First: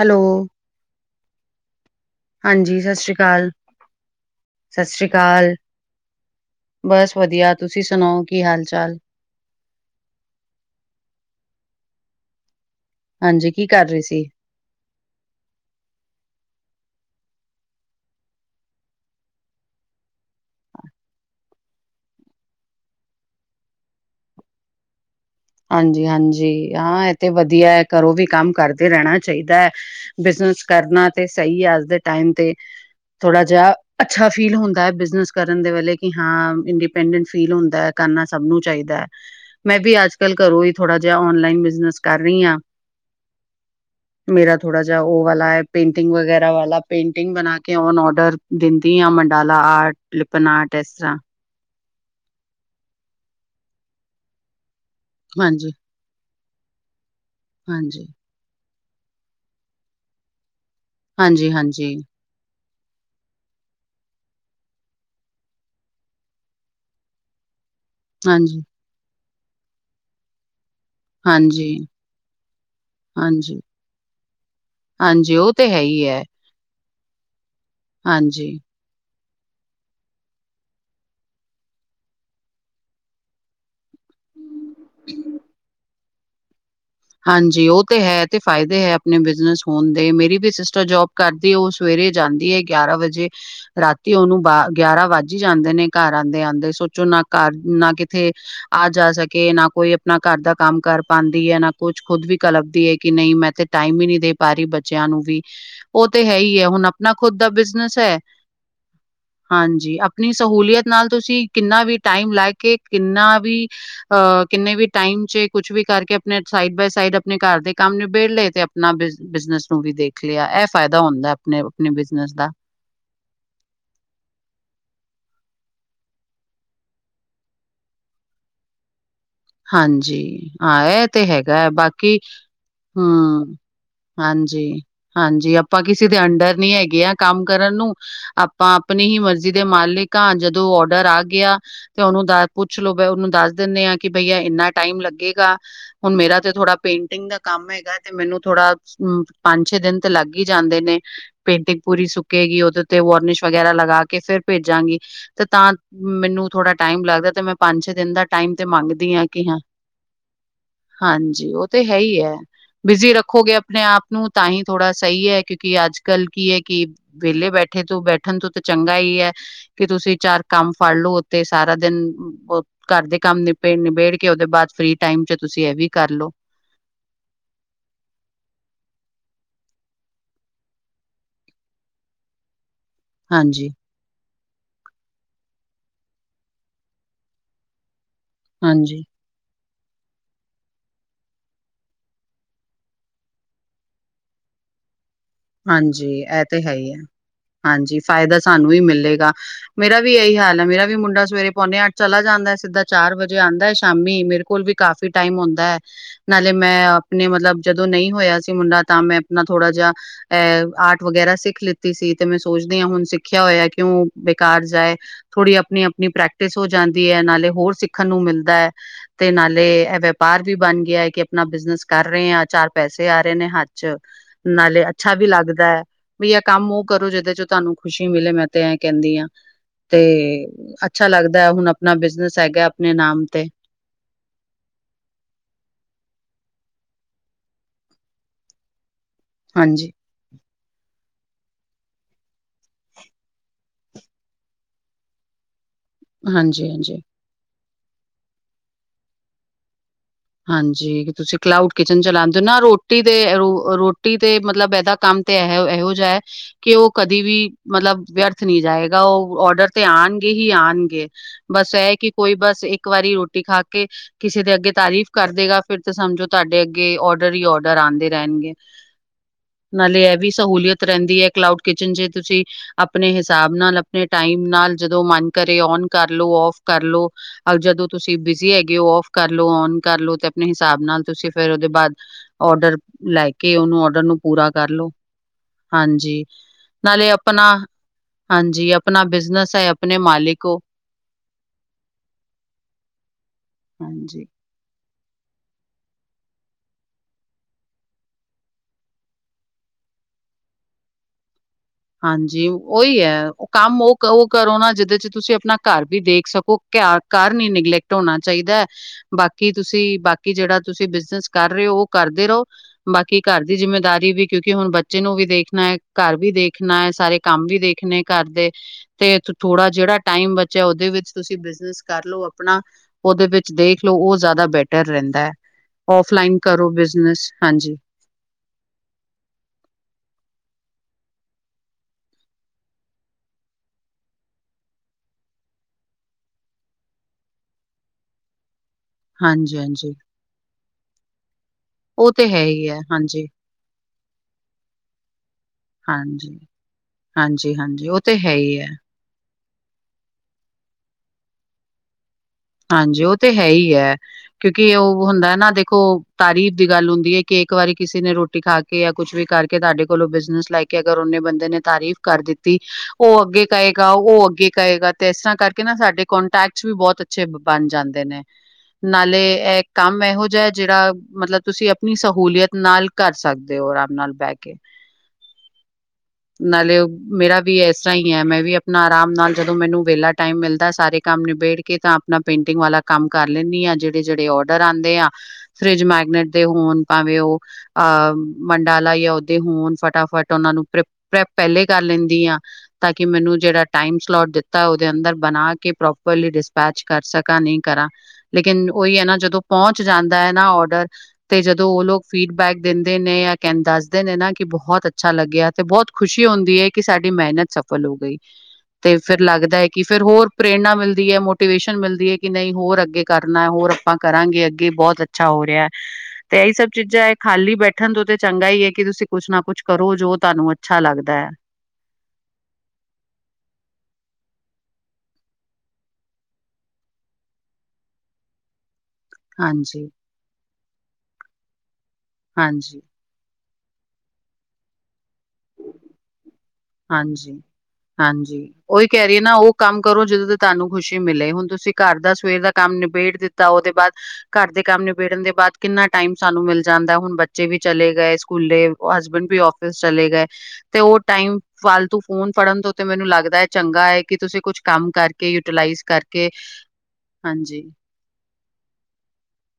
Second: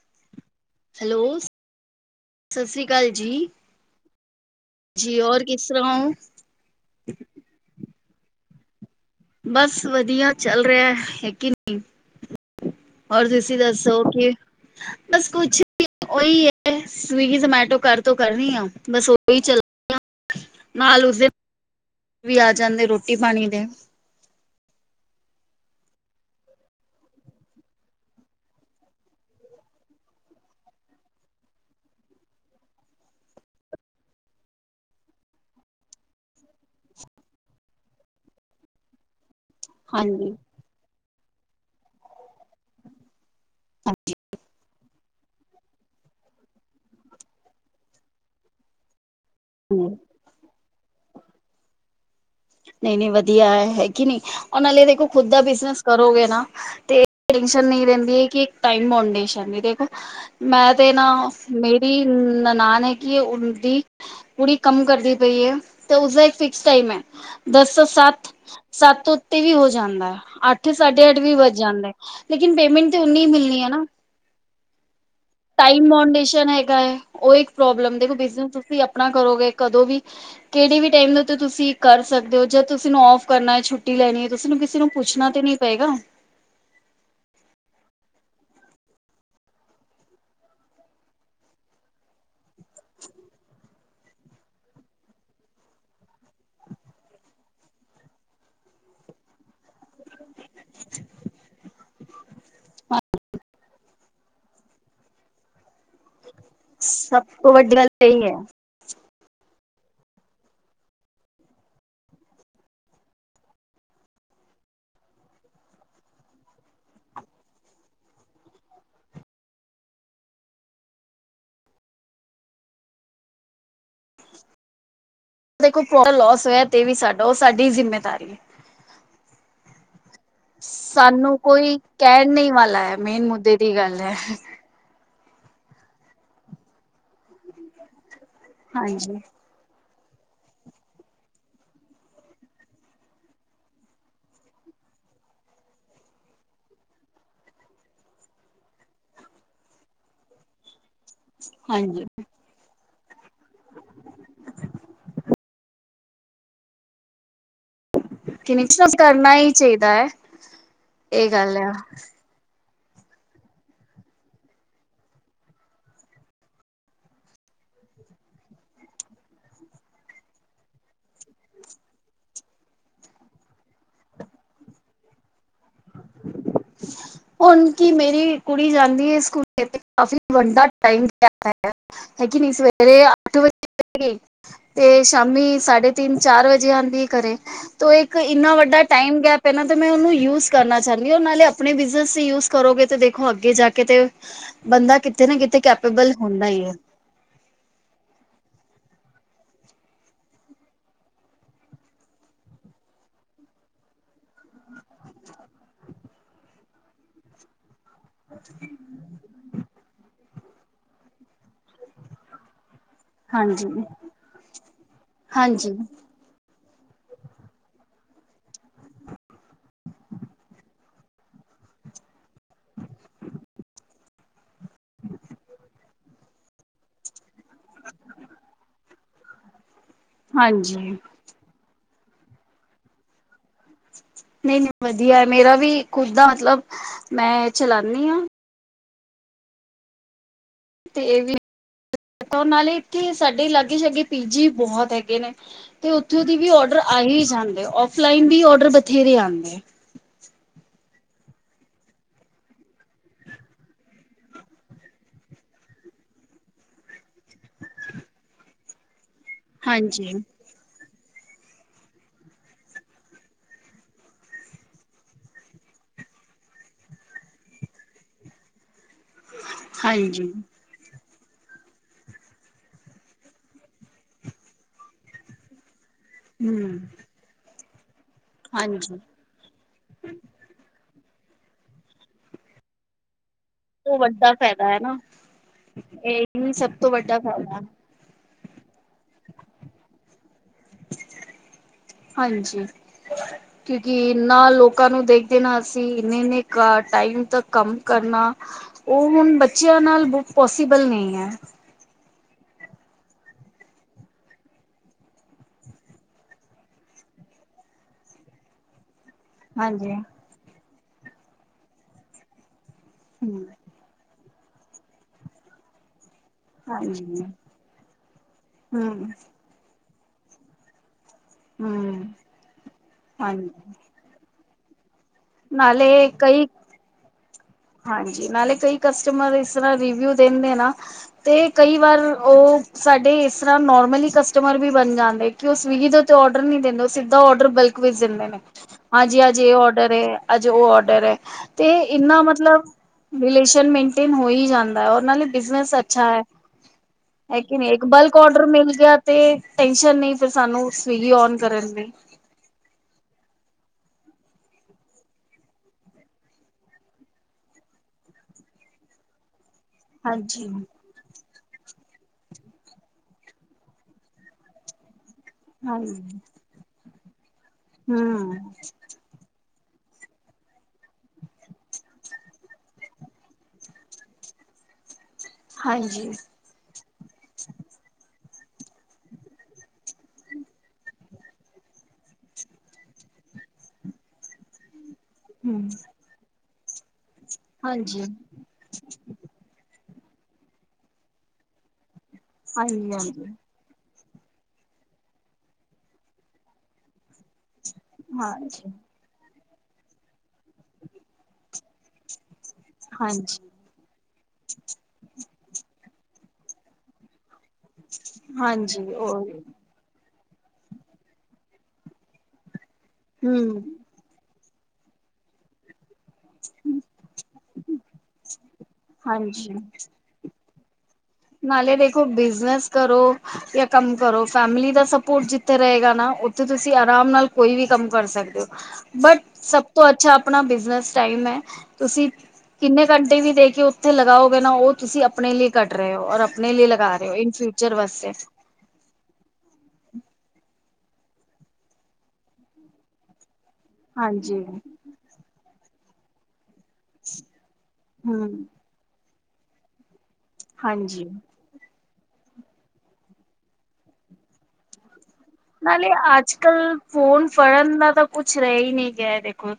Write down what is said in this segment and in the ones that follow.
Hello hello ਹਾਂਜੀ ਸਤਿ ਸ੍ਰੀ ਅਕਾਲ ਸਤਿ ਸ੍ਰੀ ਜੀ ਹੋਰ ਅਕਾਲ ਕਿਸ ਤਰ੍ਹਾਂ ਹੋ? ਬਸ ਵਧੀਆ ਤੁਸੀਂ ਸੁਣਾਓ ਕੀ ਹਾਲ ਚਾਲ ਬਸ ਵਧੀਆ ਚੱਲ ਰਿਹਾ ਹੈਕ ਨਹੀਂ ਔਰ ਹਾਂਜੀ ਤੁਸੀਂ ਕੀ ਕਰ ਰਹੀ ਦੱਸੋ ਸੀ? ਕਿ ਬਸ ਕੁਛ ਉਹੀ ਹੈ ਸਵੀਗੀ ਸਮੈਟੋ ਘਰ ਤੋਂ ਕਰੀ ਹ ਬਸ ਉਹੀ ਚੱਲ ਨਾਲ ਉਸਦੇ ਵੀ ਆ ਜਾਂਦੇ ਰੋਟੀ ਪਾਣੀ ਦੇ ਹਾਂਜੀ ਹਾਂਜੀ ਹਾਂ ਇਹ ਤੇ ਵਧੀਆ ਹੈ ਘਰੋਂ ਵੀ ਕੰਮ ਕਰਦੇ ਰਹਿਣਾ ਚਾਹੀਦਾ ਹੈ ਬਿਜਨਸ ਕਰਨਾ ਤੇ ਸਹੀ ਆ ਅੱਜ ਦੇ ਟਾਈਮ ਤੇ ਥੋੜਾ ਜਿਹਾ ਅੱਛਾ ਫੀਲ ਹੁੰਦਾ ਹੈ ਬਿਜਨਸ ਕਰਨ ਦੇ ਵੇਲੇ ਕਿ ਹਾਂ ਇੰਡੀਪੈਂਡੈਂਟ ਫੀਲ ਹੁੰਦਾ ਹੈ ਕਰਨਾ ਸਭ ਨੂੰ ਚਾਹੀਦਾ ਹੈ ਮੈਂ ਵੀ ਅੱਜ ਹਾਂਜੀ ਕੱਲ ਘਰੋਂ ਹੀ ਥੋੜਾ ਜਿਹਾ ਔਨਲਾਈਨ ਬਿਜਨਸ ਕਰ ਰਹੀ ਹ ਮੇਰਾ ਥੋੜਾ ਜਿਹਾ ਉਹ ਵਾਲਾ ਹੈ ਪੇਂਟਿੰਗ ਵਗੈਰਾ ਵਾਲਾ ਪੇਂਟਿੰਗ ਬਣਾ ਕੇ ਔਨ ਔਰਡਰ ਦਿੰਦੀ ਆ ਮੰੰਡਾਲਾ ਹੂੰ। ਆਰਟ ਲਿਪਨ ਆਰਟ ਇਸ ਤਰ੍ਹਾਂ ਨਹੀਂ ਨਹੀਂ ਵਧੀਆ ਹੈਗੀ ਨੀ ਉਹ ਹੇ ਦੇਖੋ ਖੁੱਦ ਦਾ ਹਾਂਜੀ ਬਿਜਨਸ ਕਰੋਗੇ ਨਾ ਤੇ ਟੈਨਸ਼ਨ ਨਹੀਂ ਹਾਂਜੀ ਰਹਿੰਦੀ ਕਿ ਟਾਈਮ ਮੋਡੇਸ਼ਨ ਨਹੀਂ ਦੇਖੋ ਮੈਂ ਤੇ ਨਾ ਹਾਂਜੀ ਹਾਂਜੀ ਮੇਰੀ ਨਨਾਨ ਨੇ ਕਿ ਉਹਦੀ ਕੁੜੀ ਕੰਮ ਕਰਦੀ ਪਈ ਹੈ ਤੇ ਉਸਦਾ ਇੱਕ ਫਿਕਸ ਟਾਈਮ ਹੈ ਦਸ ਸੌ ਸੱਤ ਹਾਂਜੀ ਸੱਤ ਉੱਤੇ ਵੀ ਹੋ ਜਾਂਦਾ ਹੈ ਅੱਠ ਉਥੇ ਸਾਡੇ ਅੱਠ ਵੀ ਵਜ ਹਾਂਜੀ ਜਾਂਦਾ ਹੈ ਲੇਕਿਨ ਪੇਮੈਂਟ ਤੇ ਉਨੀ ਹੀ ਹਾਂਜੀ ਮਿਲਣੀ ਨਾ ਹਾਂਜੀ ਉਹ ਤੇ ਹੈ ਟਾਈਮ ਹੀ ਹੈ ਬਾਂਡੇਸ਼ਨ ਹੈਗਾ ਹੈ ਉਹ ਇੱਕ ਪ੍ਰੋਬਲਮ ਦੇਖੋ ਬਿਜਨ ਹਾਂਜੀ ਤੁਸੀਂ ਆਪਣਾ ਕਰੋਗੇ ਕਦੋਂ ਵੀ ਕਿਹੜੇ ਵੀ ਟਾਈਮ ਦੇ ਉੱਤੇ ਤੁਸੀਂ ਕਰ ਸਕਦੇ ਹੋ ਜਦ ਤੁਸੀਂ ਨੂੰ ਫ ਕਰਨਾ ਹੈ ਛੁੱਟੀ ਲੈਣੀ ਹੈ ਤੁਸੀਂ ਨੂੰ ਕਿਸੇ ਨੂੰ ਪੁੱਛਣਾ ਤਾਂ ਨੀ ਪਏਗਾ ਹਾਂਜੀ ਉਹ ਤੇ ਹੈ ਤੇ ਫਾਇਦੇ ਹੈ ਆਪਣੇ ਬਿਜਨਸ ਹੋਣ ਦੇ ਮੇਰੀ ਵੀ ਸਿਸਟਰ ਜੋਬ ਕਰ ਤੇ ਉਹ ਸਵੇਰੇ ਜਾਂਦੀ ਹੈ ਗਿਆਰਾਂ ਵਜੇ ਰਾਤੀ ਉਹਨੂੰ ਬਾ ਗਿਆਰਾਂ ਵੱਜ ਹੀ ਜਾਂਦੇ ਨੇ ਘਰ ਆਉਂਦੇ ਆਉਂਦੇ ਸੋਚੋ ਨਾ ਘਰ ਨਾ ਕਿਥਤੇ ਆ ਜਾ ਸਕੇ ਨਾ ਕੋਈ ਆਪਣਾ ਘਰ ਦਾ ਕੰਮ ਕਰ ਪਾਉਂਦੀ ਹੈ ਨਾ ਕੁਛ ਖੁਦ ਵੀ ਕਲਪਦੀ ਹੈ ਕਿ ਨਹੀਂ ਮੈਂ ਤੇ ਟਾਈਮ ਹੀ ਨਹੀਂ ਦੇ ਪਾ ਰਹੀ ਬੱਚਿਆਂ ਨੂੰ ਵੀ ਉਹ ਤੇ ਹੈ ਹੀ ਹੈ ਹੁਣ ਆਪਣਾ ਸਭ ਖੁਦ ਦਾ ਤੋਂ ਵੱਡੀ ਗੱਲ ਬਿਜ਼ਨਸ ਇਹੀ ਹੈ ਹਾਂਜੀ ਆਪਣੀ ਸਹੂਲੀਅਤ ਨਾਲ ਤੁਸੀਂ ਕਿੰਨਾ ਵੀ ਟਾਈਮ ਲੈ ਕੇ ਕਿੰਨਾ ਵੀ ਅਹ ਕਿੰਨੇ ਵੀ ਟਾਈਮ ਚ ਕੁਛ ਵੀ ਕਰਕੇ ਆਪਣੇ ਸਾਈਡ ਬਾਏ ਸਾਈਡ ਆਪਣੇ ਘਰ ਦੇ ਕੰਮ ਨ ਬੇੜ ਲਏ ਤੇ ਆਪਣਾ ਬਿਜਨਸ ਨੂੰ ਵੀ ਦੇਖ ਲਿਆ ਇਹ ਫਾਇਦਾ ਹੁੰਦਾ ਆਪਣੇ ਆਪਣੇ ਬਿਜ਼ਨਸ ਦਾ ਦੇਖੋ ਪ੍ਰੋ ਲੋਸ ਹੋਇਆ ਤੇ ਵੀ ਸਾਡਾ ਉਹ ਸਾਡੀ ਜਿੰਮੇਦਾਰੀ ਹੈ ਹਾਂਜੀ ਹਾਂ ਇਹ ਤੇ ਸਾਨੂੰ ਹੈਗਾ ਹੈ ਕੋਈ ਬਾਕੀ ਕਹਿਣ ਨਹੀਂ ਵਾਲਾ ਹੈ ਮੇਨ ਹਮ ਮੁੱਦੇ ਦੀ ਗੱਲ ਹੈ ਹਾਂਜੀ ਹਾਂਜੀ ਆਪਾਂ ਕਿਸੇ ਦੇ ਅੰਡਰ ਨੀ ਹੈਗੇ ਆ ਕੰਮ ਕਰਨ ਨੂੰ ਆਪਾਂ ਆਪਣੀ ਹੀ ਹਾਂਜੀ ਮਰਜ਼ੀ ਜੀ ਦੇ ਮਾਲਿਕ ਹਾਂ ਜਦੋਂ ਔਡਰ ਆ ਗਿਆ ਤੇ ਉਹਨੂੰ ਦ ਪੁੱਛ ਲੋੋ ਬ ਉਹਨੂੰ ਦੱਸ ਦਿੰਦੇ ਹਾਂ ਕਿ ਬਈਆ ਇੰਨਾ ਟਾਈਮ ਲੱਗੇਗਾ ਹੁਣ ਮੇਰਾ ਤੇ ਥੋੜਾ ਪੇਂਟਿੰਗ ਦਾ ਕੰਮ ਹੈਗਾ ਤੇ ਮੈਨੂੰ ਥੋੜਾ ਪੰਜ ਛੇ ਦਿਨ ਤੇ ਲੱਗ ਹੀ ਜਾਂਦੇ ਨੇ ਪੇਂਟਿੰਗ ਹਾਂਜੀ ਪੂਰੀ ਸੁੱਕੇਗੀ ਉਹਦੇ ਵਾਰਰਨਿਸ਼ ਵਗੈਰਾ ਲਗਾ ਕੇ ਫਿਰ ਭੇਜਾਂਗੀ ਤੇ ਤਾਂ ਮੈਨੂੰ ਥੋੜਾ ਟਾਈਮ ਲੱਗਦਾ ਤੇ ਮੈਂ ਪੰਜ ਛੇ ਦਿਨ ਦਾ ਟਾਈਮ ਤੇ ਕਿੰਨੀ ਕੁ ਮੰਗਦੀ ਹ ਕਰਨਾ ਕਿ ਹੀ ਹਾਂ ਚਾਹੀਦਾ ਹੈ ਇਹ ਹਾਂਜੀ ਗੱਲ ਉਹ ਆ ਤੇ ਹੈ ਹੀ ਹੈ ਬਿਜ਼ੀ ਰੱਖੋਗੇ ਆਪਣੇ ਆਪ ਨੂੰ ਤਾਂ ਹੀ ਥੋੜ੍ਹਾ ਸਹੀ ਹੈ ਕਿਉਂਕਿ ਅੱਜ ਕੱਲ ਕੀ ਹੈ ਕਿ ਵਿਹਲੇ ਬੈਠੇ ਤੋਂ ਬੈਠਣ ਤੋਂ ਤਾਂ ਚੰਗਾ ਹੀ ਹੈ ਕੀ ਤੁਸੀਂ ਚਾਰ ਕੰਮ ਫੜ ਲੋ ਤੇ ਸਾਰਾ ਦਿਨ ਘਰ ਦੇ ਕੰਮ ਨਿਪੇ ਨਿਬੇੜ ਕੇ ਉਹਦੇ ਬਾਅਦ ਫਰੀ ਟਾਈਮ ਚ ਤੁਸੀਂ ਇਹ ਵੀ ਕਰਲੋ [inaudible] ਹੁਣ ਕੀ ਮੇਰੀ ਕੁੜੀ ਜਾਂਦੀ ਹੈ ਸਕੂ ਕਾਫੀ ਵੰਡਾ ਟ [unintelligible] ਹੈਗੀ ਨੀ ਸਵੇਰੇ ਅੱਠ ਹਾਂਜੀ, ਵਜੇ ਤੇ ਸ਼ਾਮੀ ਸਾਡੇ ਤਿੰਨ ਚਾਰ ਵਜੇ ਆਉਂਦੀ ਘਰੇ ਤ ਇੱਕ ਇੰਨਾ ਵੱਡਾ ਹਾਂਜੀ, ਟਾਈਮ ਗੈਪ ਹੈ ਨਾ ਤੇ ਮੈਂ ਉਹਨੂੰ ਯੂਜ ਕਰਨਾ ਚਾਹੁੰਦੀ ਉਹ ਨਾਲੇ ਆਪਣੇ ਬਿਜਨਸ ਹੀ ਯੂਜ ਕਰੋਗੇ ਤੇ ਦੇਖੋ ਅੱਗੇ ਜਾ ਕੇ ਤੇ ਬੰਦਾ ਕਿਤੇ ਨਾ ਕਿਤੇ ਕੈਪੇਬਲ ਹੁੰਦਾ ਹੀ ਹੈ ਹਾਂਜੀ ਫਾਇਦਾ ਸਾਨੂੰ ਹੀ ਮਿਲੇਗਾ ਮੇਰਾ ਵੀ ਇਹੀ ਹਾਲ ਹੈ ਮੇਰਾ ਵੀ ਮੁੰਡਾ ਸਵੇਰੇ ਪਾਉਂਨੇ ਹਾਂ ਅੱਠ ਚਲਾ ਜਾਂਦਾ ਸਿੱਧਾ ਚਾਰ ਵਜੇ ਆਉਂਦਾ ਹੈ ਸ਼ਾਮੀ ਮੇਰੇ ਕੋਲ ਵੀ ਕਾਫੀ ਟਾਈਮ ਆਉਂਦਾ ਹੈ ਨਾਲੇ ਮੈਂ ਆਪਣੇ ਮਤਲਬ ਜਦੋਂ ਨਹੀਂ ਹੋਇਆ ਸੀ ਮੁੰਡਾ ਤਾਂ ਮੈਂ ਆਪਣਾ ਥੋੜਾ ਜਿਹਾ ਅ ਆਰਟ ਵਗੈਰਾ ਸਿੱਖ ਲਿੱਤੀ ਸੀ ਤੇ ਮੈਂ ਸੋਚਦੀ ਹਾਂ ਹੁਣ ਦੇਖਿਆ ਹੋਇਆ ਹਾਂਜੀ ਕਿਉਂ ਬੇਕਾਰ ਜਾਏ ਥੋੜੀ ਹਾਂਜੀ ਆਪਣੀ ਆਪਣੀ ਪ੍ਰੈਕ ਪ੍ਰੈਕਟਿਸ ਹੋ ਜਾਂਦੀ ਹੈ ਨਾਲੇ ਹੋਰ ਸਿੱਖਣ ਨੂੰ ਮਿਲਦਾ ਹੈ। ਤੇ ਨਾਲੇ ਇਹ ਵਪਾਰ ਵੀ ਬਣ ਗਿਆ ਹੈ ਕਿ ਆਪਣਾ ਬਿਜਨਸ ਕਰ ਰਹੇ ਹਾਂ। ਚਾਰ ਪੈਸੇ ਆ ਰਹੇ ਨੇ ਹੱਥ ਚ ਨਾਲੇ ਅੱਛਾ ਵੀ ਲੱਗਦਾ ਹੈ ਵੀ ਇਹ ਕੰਮ ਉਹ ਕਰੋ ਜਿਹਦੇ ਚੋਂ ਤੁਹਾਨੂੰ ਖੁਸ਼ੀ ਮਿਲੇ ਮੈਂ ਤੇ ਐ ਕਹਿੰਦੀ ਹਾਂ। ਤੇ ਹਾਂਜੀ ਅੱਛਾ ਲੱਗਦਾ ਹੁਣ ਆਪਣਾ ਬਿਜਨਸ ਹੈਗਾ ਆਪਣੇ ਨਾਮ ਤੇ ਨਹੀਂ-ਨਹੀਂ ਵਧੀਆ ਮੇਰਾ ਵੀ ਖੁੱਦ ਦਾ ਮਤਲਬ ਮੈਂ ਚਲਾਉਦੀ ਹਾਂ। ਹਾਂਜੀ। ਤੇ ਇਹ ਵੀ ਨਾਲੇ ਇੱਥੇ ਸਾਡੇ ਲਾਗੇ ਚ ਅਗੇ ਪੀਜੀ ਬਹੁਤ ਹੈਗੇ ਨੇ ਤੇ ਉਥੋਂ ਵੀ ਹਾਂਜੀ ਡਰ ਹਾਂਜੀ ਆਏ ਜਾਂਦੇ। ਆਫਲਾਇਨ ਵੀ ਆਡਰ ਬਥੇਰੇ ਆਦੇ ਆ ਹਾਂਜੀ ਤੁਸੀਂ ਕਲਾਊਡ ਕਿਚਨ ਚਲਾਉਂਦੇ ਨਾ ਰੋਟੀ ਦੇ ਰ ਰੋਟੀ ਤੇ ਮਤਲਬ ਇਹਦਾ ਕੰਮ ਤੇ ਇਹੋ ਇਹੋ ਜਿਹਾ ਹੈ ਕਿ ਉਹ ਕਦੇ ਵੀ ਮਤਲਬ ਵਿ ਨਹੀਂ ਜਾਏਗਾ ਉਹ ਔਡਰ ਤੇ ਹਾਂਜੀ ਆਉਣਗੇ। ਹੀ ਆਉਣਗੇ ਬਸ ਇਹ ਕਿ ਕੋਈ ਬਸ ਇੱਕ ਵਾਰੀ ਰੋਟੀ ਖਾ ਕੇ ਕਿਸੇ ਦੇ ਅੱਗੇ ਤਾਰੀਫ਼ ਕਰਦੇਗਾ ਫਿਰ ਤਾਂ ਸਮਝੋ ਤੁਹਾਡੇ ਅੱਗੇ ਔਡਰ ਹੀ ਔਡਰ ਆਉਂਦੇ ਰਹਿਣਗੇ। ਨਾਲੇ ਇਹ ਵੀ ਹਾਂਜੀ ਸਹੂਲੀਅਤ ਰਹਿੰਦੀ ਹੈ ਕਲਾਊਡ ਕਿਚਨ ਜੇ ਤੁਸੀਂ ਆਪਣੇ ਹਿਸਾਬ ਨਾਲ ਆਪਣੇ ਟਾਈਮ ਨਾਲ ਜਦੋਂ ਮਨ ਕਰੇ ਓਨ ਕਰਲੋ ਫ ਹਮ ਕਰਲੋ ਅ ਜਦੋਂ ਤੁਸੀਂ ਬਿਜੀ ਹੈਗੇ ਹਾਂਜੀ ਹੋ ਫ ਕਰਲੋ ਓਨ ਕਰਲਓ ਤੇ ਆਪਣੇ ਹਿਸਾਬ ਨਾਲ ਤੁਸੀਂ ਫੇਰ ਉਹਦੇ ਬਾਅਦ ਔਡਰ ਲੈ ਕੇ ਉਹਨੂੰ ਉਹ ਔਡਰ ਨੂੰ ਵੱਡਾ ਪੂਰਾ ਫਾਇਦਾ ਹੈ ਕਰਲੋ ਨਾ ਹਾਂਜੀ ਇਹੀ ਸਭ ਤੋਂ ਨਾਲੇ ਵੱਡਾ ਆਪਣਾ ਫਾਇਦਾ ਹਾਂਜੀ ਆਪਣਾ ਬਿਜ਼ਨਸ ਹੈ ਆਪਣੇ ਮਾਲਿਕ ਹੋ। ਹਾਂਜੀ ਕਿਉਂਕਿ ਹਾਂਜੀ ਨਾ ਲੋਕ ਲੋਕਾਂ ਨੂੰ ਦੇਖਦੇ ਨਾ ਅਸੀਂ ਇੰਨੇ-ਇੰਨੇ ਟਾਈਮ ਤ ਕੰਮ ਕਰਨਾ। ਉਹ ਹੁਣ ਬੱਚਿਆਂ ਨਾਲ ਪੋਸੀਬਲ ਨਹੀਂ ਹੈ। ਹਾਂਜੀ ਉਹੀ ਹੈ ਉਹ ਕੰਮ ਉਹ ਉਹ ਕਰੋ ਨਾ ਜਿਹਦੇ ਚ ਤੁਸੀਂ ਆਪਣਾ ਘਰ ਵੀ ਦੇਖ ਸਕੋ। ਕ ਕਾਰ ਨੀ ਨਿਗਲੈਕਟ ਹੋਣਾ ਚਾਹੀਦਾ ਹੈ। ਬਾਕੀ ਹਾਂਜੀ ਤੁਸੀਂ ਬਾਕੀ ਜਿਹੜਾ ਤੁਸੀਂ ਬਿਜਨਸ ਕਰ ਰਹੇ ਹੋ ਉਹ ਕਰਦੇ ਰਹੋ। ਬਾਕੀ ਘਰ ਹਮ ਦੀ ਜਿੰਮੇਦਾਰੀ ਵੀ ਕਿਉਂਕਿ ਹੁਣ ਬੱਚੇ ਨੂੰ ਵੀ ਦੇਖਣਾ ਹੈ ਘਰ ਵੀ ਦੇਖ ਦੇਖਣਾ ਹੈ ਸਾਰੇ ਹਾਂਜੀ ਕੰਮ ਵੀ ਦੇਖਣੇ ਘਰ ਦੇ ਹੂੰ ਤੇ ਥੋੜਾ ਜਿਹੜਾ ਟਾਈਮ ਬਚਿਆ ਉਹਦੇ ਵਿੱਚ ਤੁਸੀਂ ਬਿਜਨਸ ਹੂੰ ਕਰ ਲਓ ਆਪਣਾ ਉਹਦੇ ਹਾਂਜੀ ਵਿੱਚ ਦੇਖਲੋ ਉਹ ਜ਼ਿਆਦਾ ਬੈਟਰ ਰਹਿੰਦਾ ਹੈ। ਨਾਲੇ ਆਫਲਾਈਨ ਕਈ ਕਰੋ ਬਿਜਨਸ ਹਾਂਜੀ। ਹਾਂਜੀ ਨਾਲੇ ਕਈ ਕਸਟਮਰ ਇਸ ਤਰ੍ਹਾਂ ਰਿਵਿਊ ਦਿੰਦੇ ਨਾ ਤੇ ਕਈ ਵਾਰ ਉਹ ਸਾਡੇ ਇਸ ਤਰ੍ਹਾਂ ਨੋਰਮਲੀ ਕਸਟਮਰ ਵੀ ਬਣ ਜਾਂਦੇ ਕਿ ਉਹ ਸਵਿਗੀ ਦੇ ਉੱਤੇ ਰਡਰ ਨਹੀਂ ਦਿੰਦੇ ਸਿੱਧਾ ਰਡਰ ਬਲਕ ਵੀ ਦਿੰਦੇ ਨੇ ਹਾਂਜੀ-ਹਾਂਜੀ ਇਹ ਹਾਂਜੀ ਔਡਰ ਹਾਂਜੀ ਜ ਉਹ ਔਡਰ ਹੈ ਤੇ ਉਹ ਇਨਾ ਤੇ ਹੈ ਮਤਲਬ ਹੀ ਹੈ ਹਾਂਜੀ ਰਿਲੇਸ਼ਨ ਮੇਨਟੇਨ ਹੋ ਹੀ ਜਾਂਦਾ ਹੈ। ਉਹਨਾਂ ਲਈ ਬਿਜਨਸ ਅੱਛਾ ਹੈ। ਹਾਂਜੀ ਹੈਕ ਨਹੀਂ ਇੱਕ ਹਾਂਜੀ-ਹਾਂਜੀ ਉਹ ਤੇ ਬਲਕ ਹੈ ਔਡਰ ਹੀ ਹੈ, ਮਿਲ ਗਿਆ। ਤੇ ਟੈਨਸ਼ਨ ਨਹੀਂ ਫਿਰ ਸਾਨੂੰ ਸਵੀਗੀ ਔਨ ਕਰਨ ਦੀ ਹਾਂਜੀ ਉਹ ਤੇ ਹੈ ਹੀ ਹੈ। ਕਿਉਂਕਿ ਉਹ ਹੁੰਦਾ ਹੈ ਨਾ ਦੇਖੋ ਤਾਰੀਫ਼ ਦੀ ਗੱਲ ਹੁੰਦੀ ਹੈ ਕਿ ਇੱਕ ਵਾਰੀ ਕਿਸੇ ਨੇ ਰੋਟੀ ਖਾ ਕੇ ਜਾਂ ਕੁੱਛ ਵੀ ਕਰਕੇ ਤੁਡੇ ਕੋਲੋਂ ਹਾਂਜੀ ਬਿਜਨਸ ਲੈ ਕੇ ਅਰ ਨੇ ਬੰਦੇ ਨੇ ਤਾਰੀਫ਼ ਕਰ ਦਿੱਤੀ ਉਹ ਅੱਗੇ ਕਹੇਗਾ ਉਹ ਅੱਗੇ ਕਹੇਗਾ ਤੇ ਇਸ ਤਰ੍ਹਾਂ ਕਰਕੇ ਨਾ ਸਾਡੇ ਹਾਂਜੀ ਕੋਂਟੈਕਟਸ ਵੀ ਬਹੁਤ ਅੱਛੇ ਬਣ ਜਾਂਦੇ ਨੇ ਹੂੰ, ਨਾਲੇ ਇਹ ਕੰਮ ਇਹੋ ਜਿਹਾ ਜਿਹੜਾ ਮਤਲਬ ਤੁਸੀਂ ਆਪਣੀ ਸਹੂਲੀਅਤ ਨਾਲ ਕਰ ਸਕਦੇ ਹੋ ਆਰਾਮ ਨਾਲ ਬਹਿ ਕੇ ਹਾਂਜੀ। ਨਾਲੇ ਮੇਰਾ ਵੀ ਇਸ ਤਰ੍ਹਾਂ ਹੀ ਹੈ ਮੈਂ ਵੀ ਆਪਣਾ ਆਰਾਮ ਨਾਲ ਜਦੋਂ ਮੈਨੂੰ ਵੇਲਾ ਟਾਈਮ ਮਿਲਦਾ ਕੰਮ ਨਿਬੇੜ ਕੇ ਤਾਂ ਨਾ ਪੇਂਟਿੰਗ ਵਾਲਾ ਕੰਮ ਕਰ ਲੈਦੀ ਆ ਜਿਹੜੇ ਜਿਹੜੇ ਆਰਡਰ ਆਉਂਦੇ ਆ ਹੂੰ, ਫਰਿਜ ਮੈਗਨੇਟ ਦੇ ਹੋਣ ਭਾਵੇਂ ਉਹ ਹਾਂਜੀ, ਹਾਂਜੀ, ਮੰਡਾਲਾ ਜਾਂ ਤੇ ਹੁਣ ਫਟਾਫਟ ਉਹਨਾਂ ਨੂੰ ਪਹਿਲੇ ਕਰ ਲੈਂਦੀ ਆ ਤਾਂ ਕਿ ਹਾਂਜੀ, ਮੈਨੂੰ ਜਿਹੜਾ ਟਾਈਮ ਸਲੋਟ ਦਿੱਤਾ ਉਹਦੇ ਅੰਦਰ ਬਣਾ ਕੇ ਪ੍ਰੋਪਰਲੀ ਰਿਸਪੈਚ ਕਰ ਨਹੀਂ ਕਰਾ ਲੇਕਿਨ ਹਾਂਜੀ, ਉਹੀ ਹ ਨਾ ਜਦੋਂ ਪਹੁੰਚ ਜਾਂਦਾ ਹ ਨਾ ਆਰਡਰ ਤੇ ਜਦੋਂ ਉਹ ਲੋਕ ਫੀਡਬੈਕ ਦਿੰਦੇ ਨੇ ਜਾਂ ਹਾਂਜੀ, ਕਹਿੰਦਾ ਤੇ ਨੇ ਨਾ ਕਿ ਬਹੁਤ ਅੱਛਾ ਲੱਗਿਆ ਤੇ ਬਹੁਤ ਖੁਸ਼ੀ ਹੁੰਦੀ ਹੈ ਕਿ ਸਾਡੀ ਮਿਹਨਤ ਸਫਲ ਹੋ ਗਈ ਹਾਂਜੀ ਤੇ ਫਿਰ ਔਰ ਲੱਗਦਾ ਹ ਕਿ ਫਿਰ ਹੋਰ ਪ੍ਰੇਰਣਾ ਮਿਲਦੀ ਹੈ ਮੋਟੀ ਮਿਲਦੀ ਹ ਕਿ ਨਹੀਂ ਹੋਰ ਅੱਗੇ ਕਰਨਾ ਹੂੰ, ਹੋਰ ਆਪਾਂ ਕਰਾਂਗੇ ਅੱਗੇ ਬਹੁਤ ਅੱਛਾ ਹੋ ਰਿਹਾ ਤੇ ਇਹ ਸਭ ਚੀਜ਼ਾਂ ਇਹ ਖਾਲੀ ਬੈਠਣ ਦੋ ਤੇ ਚੰਗਾ ਹੀ ਹ ਕਿ ਤੁਸੀਂ ਕੁਝ ਨਾ ਹਾਂਜੀ ਕੁਝ ਕਰੋ ਜੋ ਅੱਛਾ ਲੱਗਦਾ ਹੈ ਨਾਲੇ ਦੇਖੋ ਬਿਜਨਸ ਕਰੋ ਕੰਮ ਕਰੋ ਫੈਮਲੀ ਦਾ ਸਪੋਰਟ ਜਿੱਥੇ ਰਹੇਗਾ ਨਾ ਉੱਥੇ ਤੁਸੀਂ ਆਰਾਮ ਕੋਈ ਵੀ ਕੰਮ ਕਰ ਸਕਦੇ ਹੋ ਸਰ ਸਭ ਹਾਂਜੀ ਤੋਂ ਅੱਛਾ ਆਪਣਾ ਬਿਜਨਸ ਟਾਈਮ ਹੈ ਤੁਸੀਂ ਹਾਂਜੀ ਕਿੰਨੇ ਟੀਵੀ ਦੇਖ ਕੇ ਉੱਥੇ ਲਗਾਓਗੇ ਨਾ ਉਹ ਤੁਸੀਂ ਆਪਣੇ ਲਈ ਨਹੀਂ ਨਹੀਂ ਲਗਾ ਰਹੇ ਹੋ ਇਨ ਹਾਂਜੀ ਫਿਊਚਰ ਵਾਸਤੇ ਹਾਂਜੀ ਉਹੀ ਕਹਿ ਰਹੀ ਨਾ ਉਹ ਕੰਮ ਕਰੋ ਜਦੋਂ ਤ ਤੁਹਾਨੂੰ ਖੁਸ਼ੀ ਮਿਲੇ ਹੁਣ ਤੁਸੀਂ ਘਰ ਦਾ ਸਵੇਰ ਦਾ ਕੰਮ ਨਿਬੇੜ ਦਿੱਤਾ ਹਾਂਜੀ ਘਰ ਦੇ ਕੰਮ ਨਿਬੇੜਨ ਦੇ ਬਾਅਦ ਕਿੰਨਾ ਟਾਈਮ ਸਾਨੂੰ ਮਿਲ ਜਾਂਦਾ ਹੁਣ ਬੱਚੇ ਵੀ ਚਲੇ ਗਏ ਹੂੰ, ਸਕੂਲੇ ਹਸਬੈਂਡ ਵੀ ਆਫਿਸ ਚਲੇ ਗਏ ਤੇ ਉਹ ਹਾਂਜੀ ਟਾਈਮ ਫਾਲਤੂ ਫੋਨ ਫੜਨ ਤੋਤੇ ਮੈਨੂੰ ਲੱਗਦਾ ਚੰਗਾ ਹ ਕਿ ਤੁਸੀਂ ਕੁਝ ਕੰਮ ਯੂਟੀਲਾਈਜ਼ ਨਾਲੇ ਕਰਕੇ ਅੱਜ ਕੱਲ ਫੋਨ ਹਾਂਜੀ ਫੜਨ ਮੈਂ ਤਾਂ ਪੁੱਛ ਰਹੇ ਹੀ ਨਹੀਂ ਜੇ ਦੇਖੋ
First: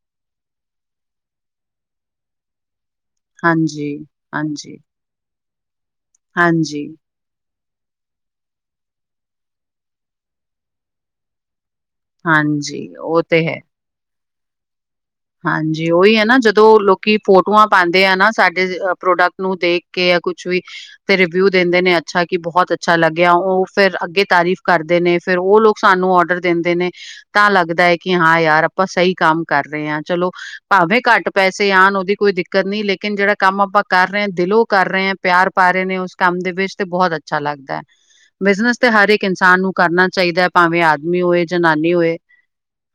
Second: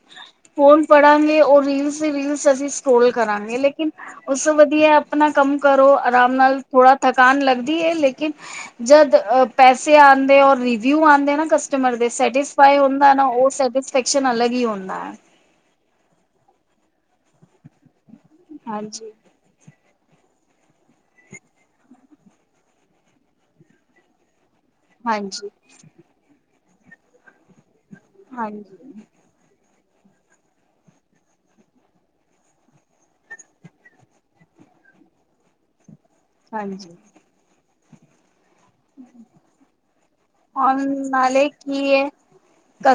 ਫੋਨ ਪੜਾਂਗੇ ਉਹ ਰੀਲ ਸੇ ਵੀਲਸ ਅਸੀਂ ਸਕੋਲ ਕਰਾਂਗੇ ਲੇਕਿਨ ਹਾਂਜੀ ਉਸ ਤੋਂ ਹਾਂਜੀ ਵਧੀਆ ਆਪਣਾ ਕੰਮ ਕਰੋ ਆਰਾਮ ਨਾਲ ਹਾਂਜੀ ਥੋੜਾ ਕਾਣ ਲੱਗਦੀ ਹ ਲੇਕਿਨ ਜਦ ਪੈਸੇ ਆਉਂਦੇ ਔਰ ਰਿਵਿਊ ਆਂਦੇ ਨਾ ਕਸਟਮਰ ਸੈਟਿਸਫਾਈ ਹਾਂਜੀ ਹੋਣ ਦਾ ਨਾ ਤੇ ਉਹ ਹੈ ਸਰਵਿਸਫੈਕਸ਼ਨ ਅਲਗ ਹੀ ਹੁੰਦਾ ਹਾਂਜੀ ਉਹੀ ਹੈ ਨਾ ਜਦੋਂ ਲੋਕੀ ਫੋਟੋਆਂ ਪਾਉਂਦੇ ਆ ਨਾ ਸਾਡੇ ਹਾਂਜੀ ਪ੍ਰੋਡਕਟ ਨੂੰ ਦੇਖ ਕੇ ਜਾ ਕੁਝ ਵੀ ਰਿਵਿਊ ਦਿੰਦੇ ਨੇ ਅੱਛਾ ਕਿ ਬਹੁਤ ਅੱਛਾ ਲੱਗਿਆ ਉਹ ਫਿਰ ਅੱਗੇ ਤਾਰੀਫ ਕਰਦੇ ਨੇ, ਫਿਰ ਹਾਂਜੀ ਉਹ ਲੋਕ ਸਾਨੂੰ ਆਰਡਰ ਦਿੰਦੇ ਨੇ, ਤਾਂ ਲੱਗਦਾ ਹ ਕਿ ਹਾਂ ਯਾਰ ਆਪਾਂ ਹਾਂਜੀ ਸਹੀ ਕੰਮ ਕਰ ਰਹੇ ਆਂ, ਚਲੋ ਭਾਵੇ ਘੱਟ ਪੈਸੇ ਆਣ, ਉਹਦੀ ਕੋਈ ਦਿੱਕਤ ਨਹੀਂ ਲੇਕਿਨ ਜਿਹੜਾ ਕੰਮ ਆਪਾਂ ਕਰ ਰਹੇ ਆ, ਦਿਲੋਂ ਕਰ ਰਹੇ ਆਂ ਪਿਆਰ ਪਾ ਰਹੇ ਨੇ ਉਸ ਕੰਮ ਦੇ ਵਿੱਚ ਤੇ ਹਾਂਜੀ ਬਹੁਤ ਅੱਛਾ ਲੱਗਦਾ, ਬਿਜਨਸ ਤੇ ਹਰ ਇੱਕ ਇਨਸਾਨ ਨੂੰ ਕਰਨਾ ਚਾਹੀਦਾ ਭਾਵੇਂ ਔਰ ਆਦਮੀ ਹੋਵੇ ਨਾਲੇ ਜਨਾਨੀ ਹੋਵੇ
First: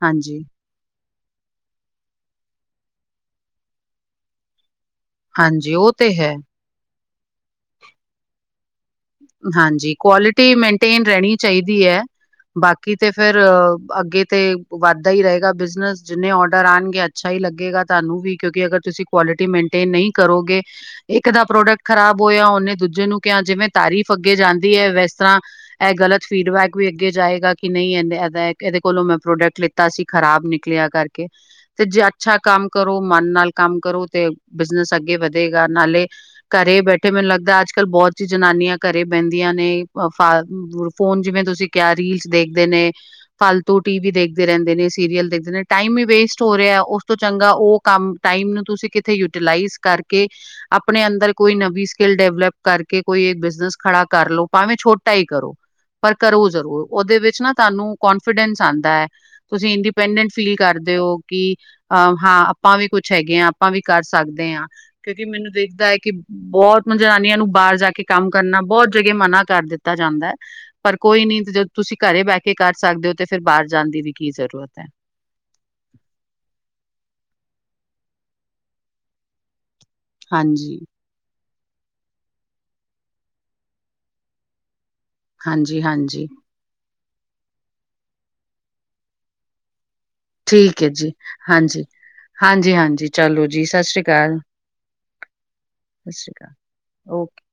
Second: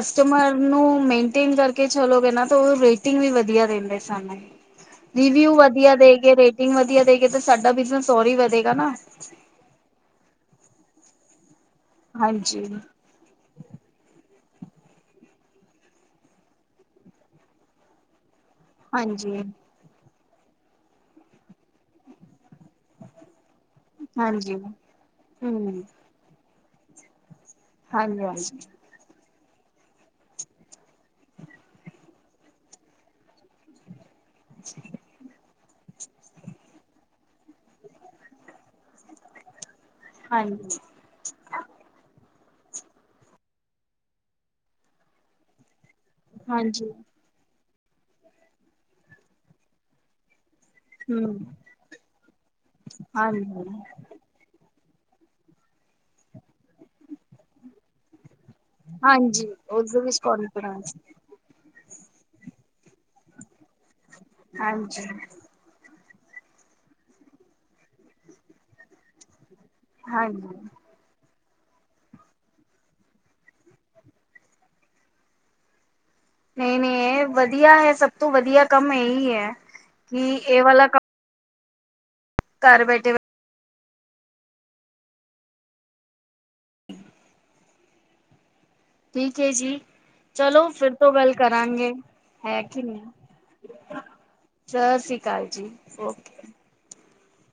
ਹਾਂਜੀ ਨੋਂ, ਮੇਨਟੇਨ ਕਰਕੇ ਚਲੋਗੇ ਨਾ, ਤਾਂ ਉਹ ਰੇਟਿੰਗ ਵੀ ਵਧੀਆ ਰਹਿੰਦੇ ਸਾੰਨੁ। ਰਿਵੀਯੁ ਹਾਂਜੀ ਉਹ ਵਧੀਆ ਤੇ ਹੈ ਦੇਗੇ, ਰੇਟੀਂਗ ਦੇਗੇ ਤਾ ਸਾਡਾ ਬਿਜਨਸ ਔਰ ਹੀ ਵਧੇਗਾ ਨਾ। ਹਾਂਜੀ, ਕੁਆਲਿਟੀ ਮੇਨਟੇਨ ਰਹਿਣੀ ਚਾਹੀਦੀ ਹੈ, ਹਾਂਜੀ, ਬਾਕੀ ਤੇ ਫਿਰ, ਅੱਗੇ ਤੇ ਵੱਧਦਾ ਹੀ ਰਹੇਗਾ ਬਿਜ਼ਨਸ, ਜਿੰਨੇ ਆਰਡਰ ਆਣਗੇ ਤੇ ਛਾ ਈ ਲੱਗੇਗਾ ਤੁਹਾਨੂੰ ਵੀ, ਕਿਉਂਕਿ ਅਗਰ ਤੁਸੀਂ ਹਾਂਜੀ, ਕੁਆਲਿਟੀ ਮੇਨਟੇਨ ਨਹੀਂ ਕਰੋਗੇ, ਇੱਕ ਦਾ ਪ੍ਰੋਡਕਟ ਖਰਾਬ ਹੋਇਆ, ਉਹਨੇ ਦੂਜੇ ਨੂੰ ਕਿਹਾ ਜਿਵੇਂ ਤਾਰੀਫ ਅੱਗੇ ਹਾਂਜੀ। ਹੂੰ, ਜਾਂਦੀ ਏ, ਵੈਸ ਤਰ੍ਹਾਂ, ਇਹ ਗਲਤ ਫੀਡਬੈਕ ਵੀ ਅੱਗੇ ਜਾਏਗਾ। ਕਿ ਨਹੀਂ ਇਹਨੇ, ਇਹਦਾ, ਹਾਂਜੀ-ਹਾਂਜੀ, ਇਹਦੇ ਦੇ ਕੋਲੋਂ ਮੈਂ ਪ੍ਰੋਡਕਟ ਲਿੱਤਾ ਸੀ, ਖਰਾਬ ਨਿਕਲਿਆ ਕਰਕੇ, ਤੇ ਜੇ ਅੱਛਾ ਕੰਮ ਕਰੋ ਮਨ ਨਾਲ ਕੰਮ ਕਰੋ ਤੇ, ਬਿਜ਼ਨਸ ਅੱਗੇ ਵਧੇਗਾ ਨਾਲੇ, ਘਰੇ ਬੈਠੇ ਮੈਨੁ ਲੱਗਦਾ ਅੱਜ-ਕੱਲ ਬਹੁਤ ਚੀ ਜਨਾਨੀਆਂ ਘਰੇ ਬਹਿੰਦੀਆਂ ਨੇ, ਫਾਰ ਹਾਂਜੀ, ਫੋਨ ਜਿਵੇਂ ਤੁਸੀਂ ਕਿਹਾ ਰੀਲਸ ਦੇਖਦੇ ਨੇ। ਫਾਲਤੂ ਟੀਵੀ ਦੇਖਦੇ ਰਹਿੰਦੇ ਨੇ, ਸੀਰੀਅਲ ਦੇਖਦੇ ਨੇ ਟਾਈਮ ਈ ਵੇਸਟ ਹੋ ਰਿਹਾ, ਹਾਂਜੀ। ਹਾਂਜੀ। ਉਸ ਤੋਂ ਚੰਗਾ ਉਹ ਕੰਮ ਟਾਈਮ ਨੂੰ, ਤੁਸੀਂ ਕਿਥੇ ਯੂਟੀਲਾਈਜ਼ ਕਰਕੇ ਆਪਣੇ ਅੰਦਰ ਹੂੰ, ਕੋਈ ਨਵੀ ਸਕਿੱਲ ਡਿਵਲਪ ਕਰਕੇ, ਕੋਈ ਹਾਂਜੀ, ਬਿਜ਼ਨਸ ਖੜਾ ਕਰ ਲਓ, ਭਾਵੇਂ ਛੋਟਾ ਹੀ ਕਰੋ। ਪਰ ਕਰੋ ਜ਼ਰੂਰ, ਉਹਦੇ ਵਿੱਚ ਨਾ ਤੁਹਾਨੂੰ ਕੋਂਨਫੀਡੈਂਸ ਆਂਦਾ ਐ। ਹਾਂਜੀ ਤੁਸੀਂ ਉਸਦੇ ਵਿੱਚ ਇੰਡੀਪੈਂਡੈਂਟ ਫੀਲ ਕੋਨਫੀਡੈਂਸ ਕਰਦੇ ਹੋ। ਕੀ, ਅਹ ਹਾਂ, ਆਪਾਂ ਵੀ ਕੁੱਛ ਹੈਗੇ ਹਾ, ਆਪਾਂ ਵੀ ਕਰ ਸਕਦੇ ਹਾਂ, ਹਾਂਜੀ, ਕਿਉਂਕਿ ਮੈਨੂੰ ਦੇਖਦਾ ਹੈ, ਕੀ ਬਹੁਤ ਜਨਾਨੀਆਂ ਨੂੰ ਬਾਹਰ ਜਾਕੇ ਕੰਮ ਕਰਨਾ, ਬਹੁਤ ਜਗ੍ਹੇ ਮਨਾ ਕਰ ਦਿੱਤਾ ਜਾਂਦਾ‌। ਹਾਂਜੀ। ਪਰ ਕੋਈ ਨੀ ਜਦ ਤੁਸੀਂ ਘਰੇ ਬਹਿਕੇ ਕਰ ਸਕਦੇ ਹੋ, ਤੇ ਫਿਰ ਬਾਹਰ ਜਾਣ ਦੀ ਵੀ, ਕੀ ਜ਼ਰੂਰਤ ਹੈ। ਨਹੀਂ-ਨਹੀਂ, ਇਹ ਵਧੀਆ ਹੈ ਸਭ ਤੋਂ ਵਧੀਆ ਕੰਮ ਇਹੀ ਹੈ, ਕਿ ਇਹ ਹਾਂਜੀ ਵਾਲਾ ਕੰਮ ਘਰ ਬੈਠੇ ਹਾਂਜੀ-ਹਾਂਜੀ। ਠੀਕ ਏ ਜੀ, ਚਲੋ ਠੀਕ ਹੈ ਫਿਰ ਤੋਂ ਜੀ ਗੱਲ ਹਾਂਜੀ ਕਰਾਂਗੇ। ਹੈ ਹਾਂਜੀ ਕਿ ਨੀ, ਹਾਂਜੀ ਚਲੋ ਜੀ ਸਤਿ ਸ੍ਰੀ ਅਕਾਲ ਸਤਿ ਸ੍ਰੀ ਅਕਾਲ ਜੀ। ਸਤਿ ਸ੍ਰੀ ਓਕੇ। ਅਕਾਲ ਓਕੇ।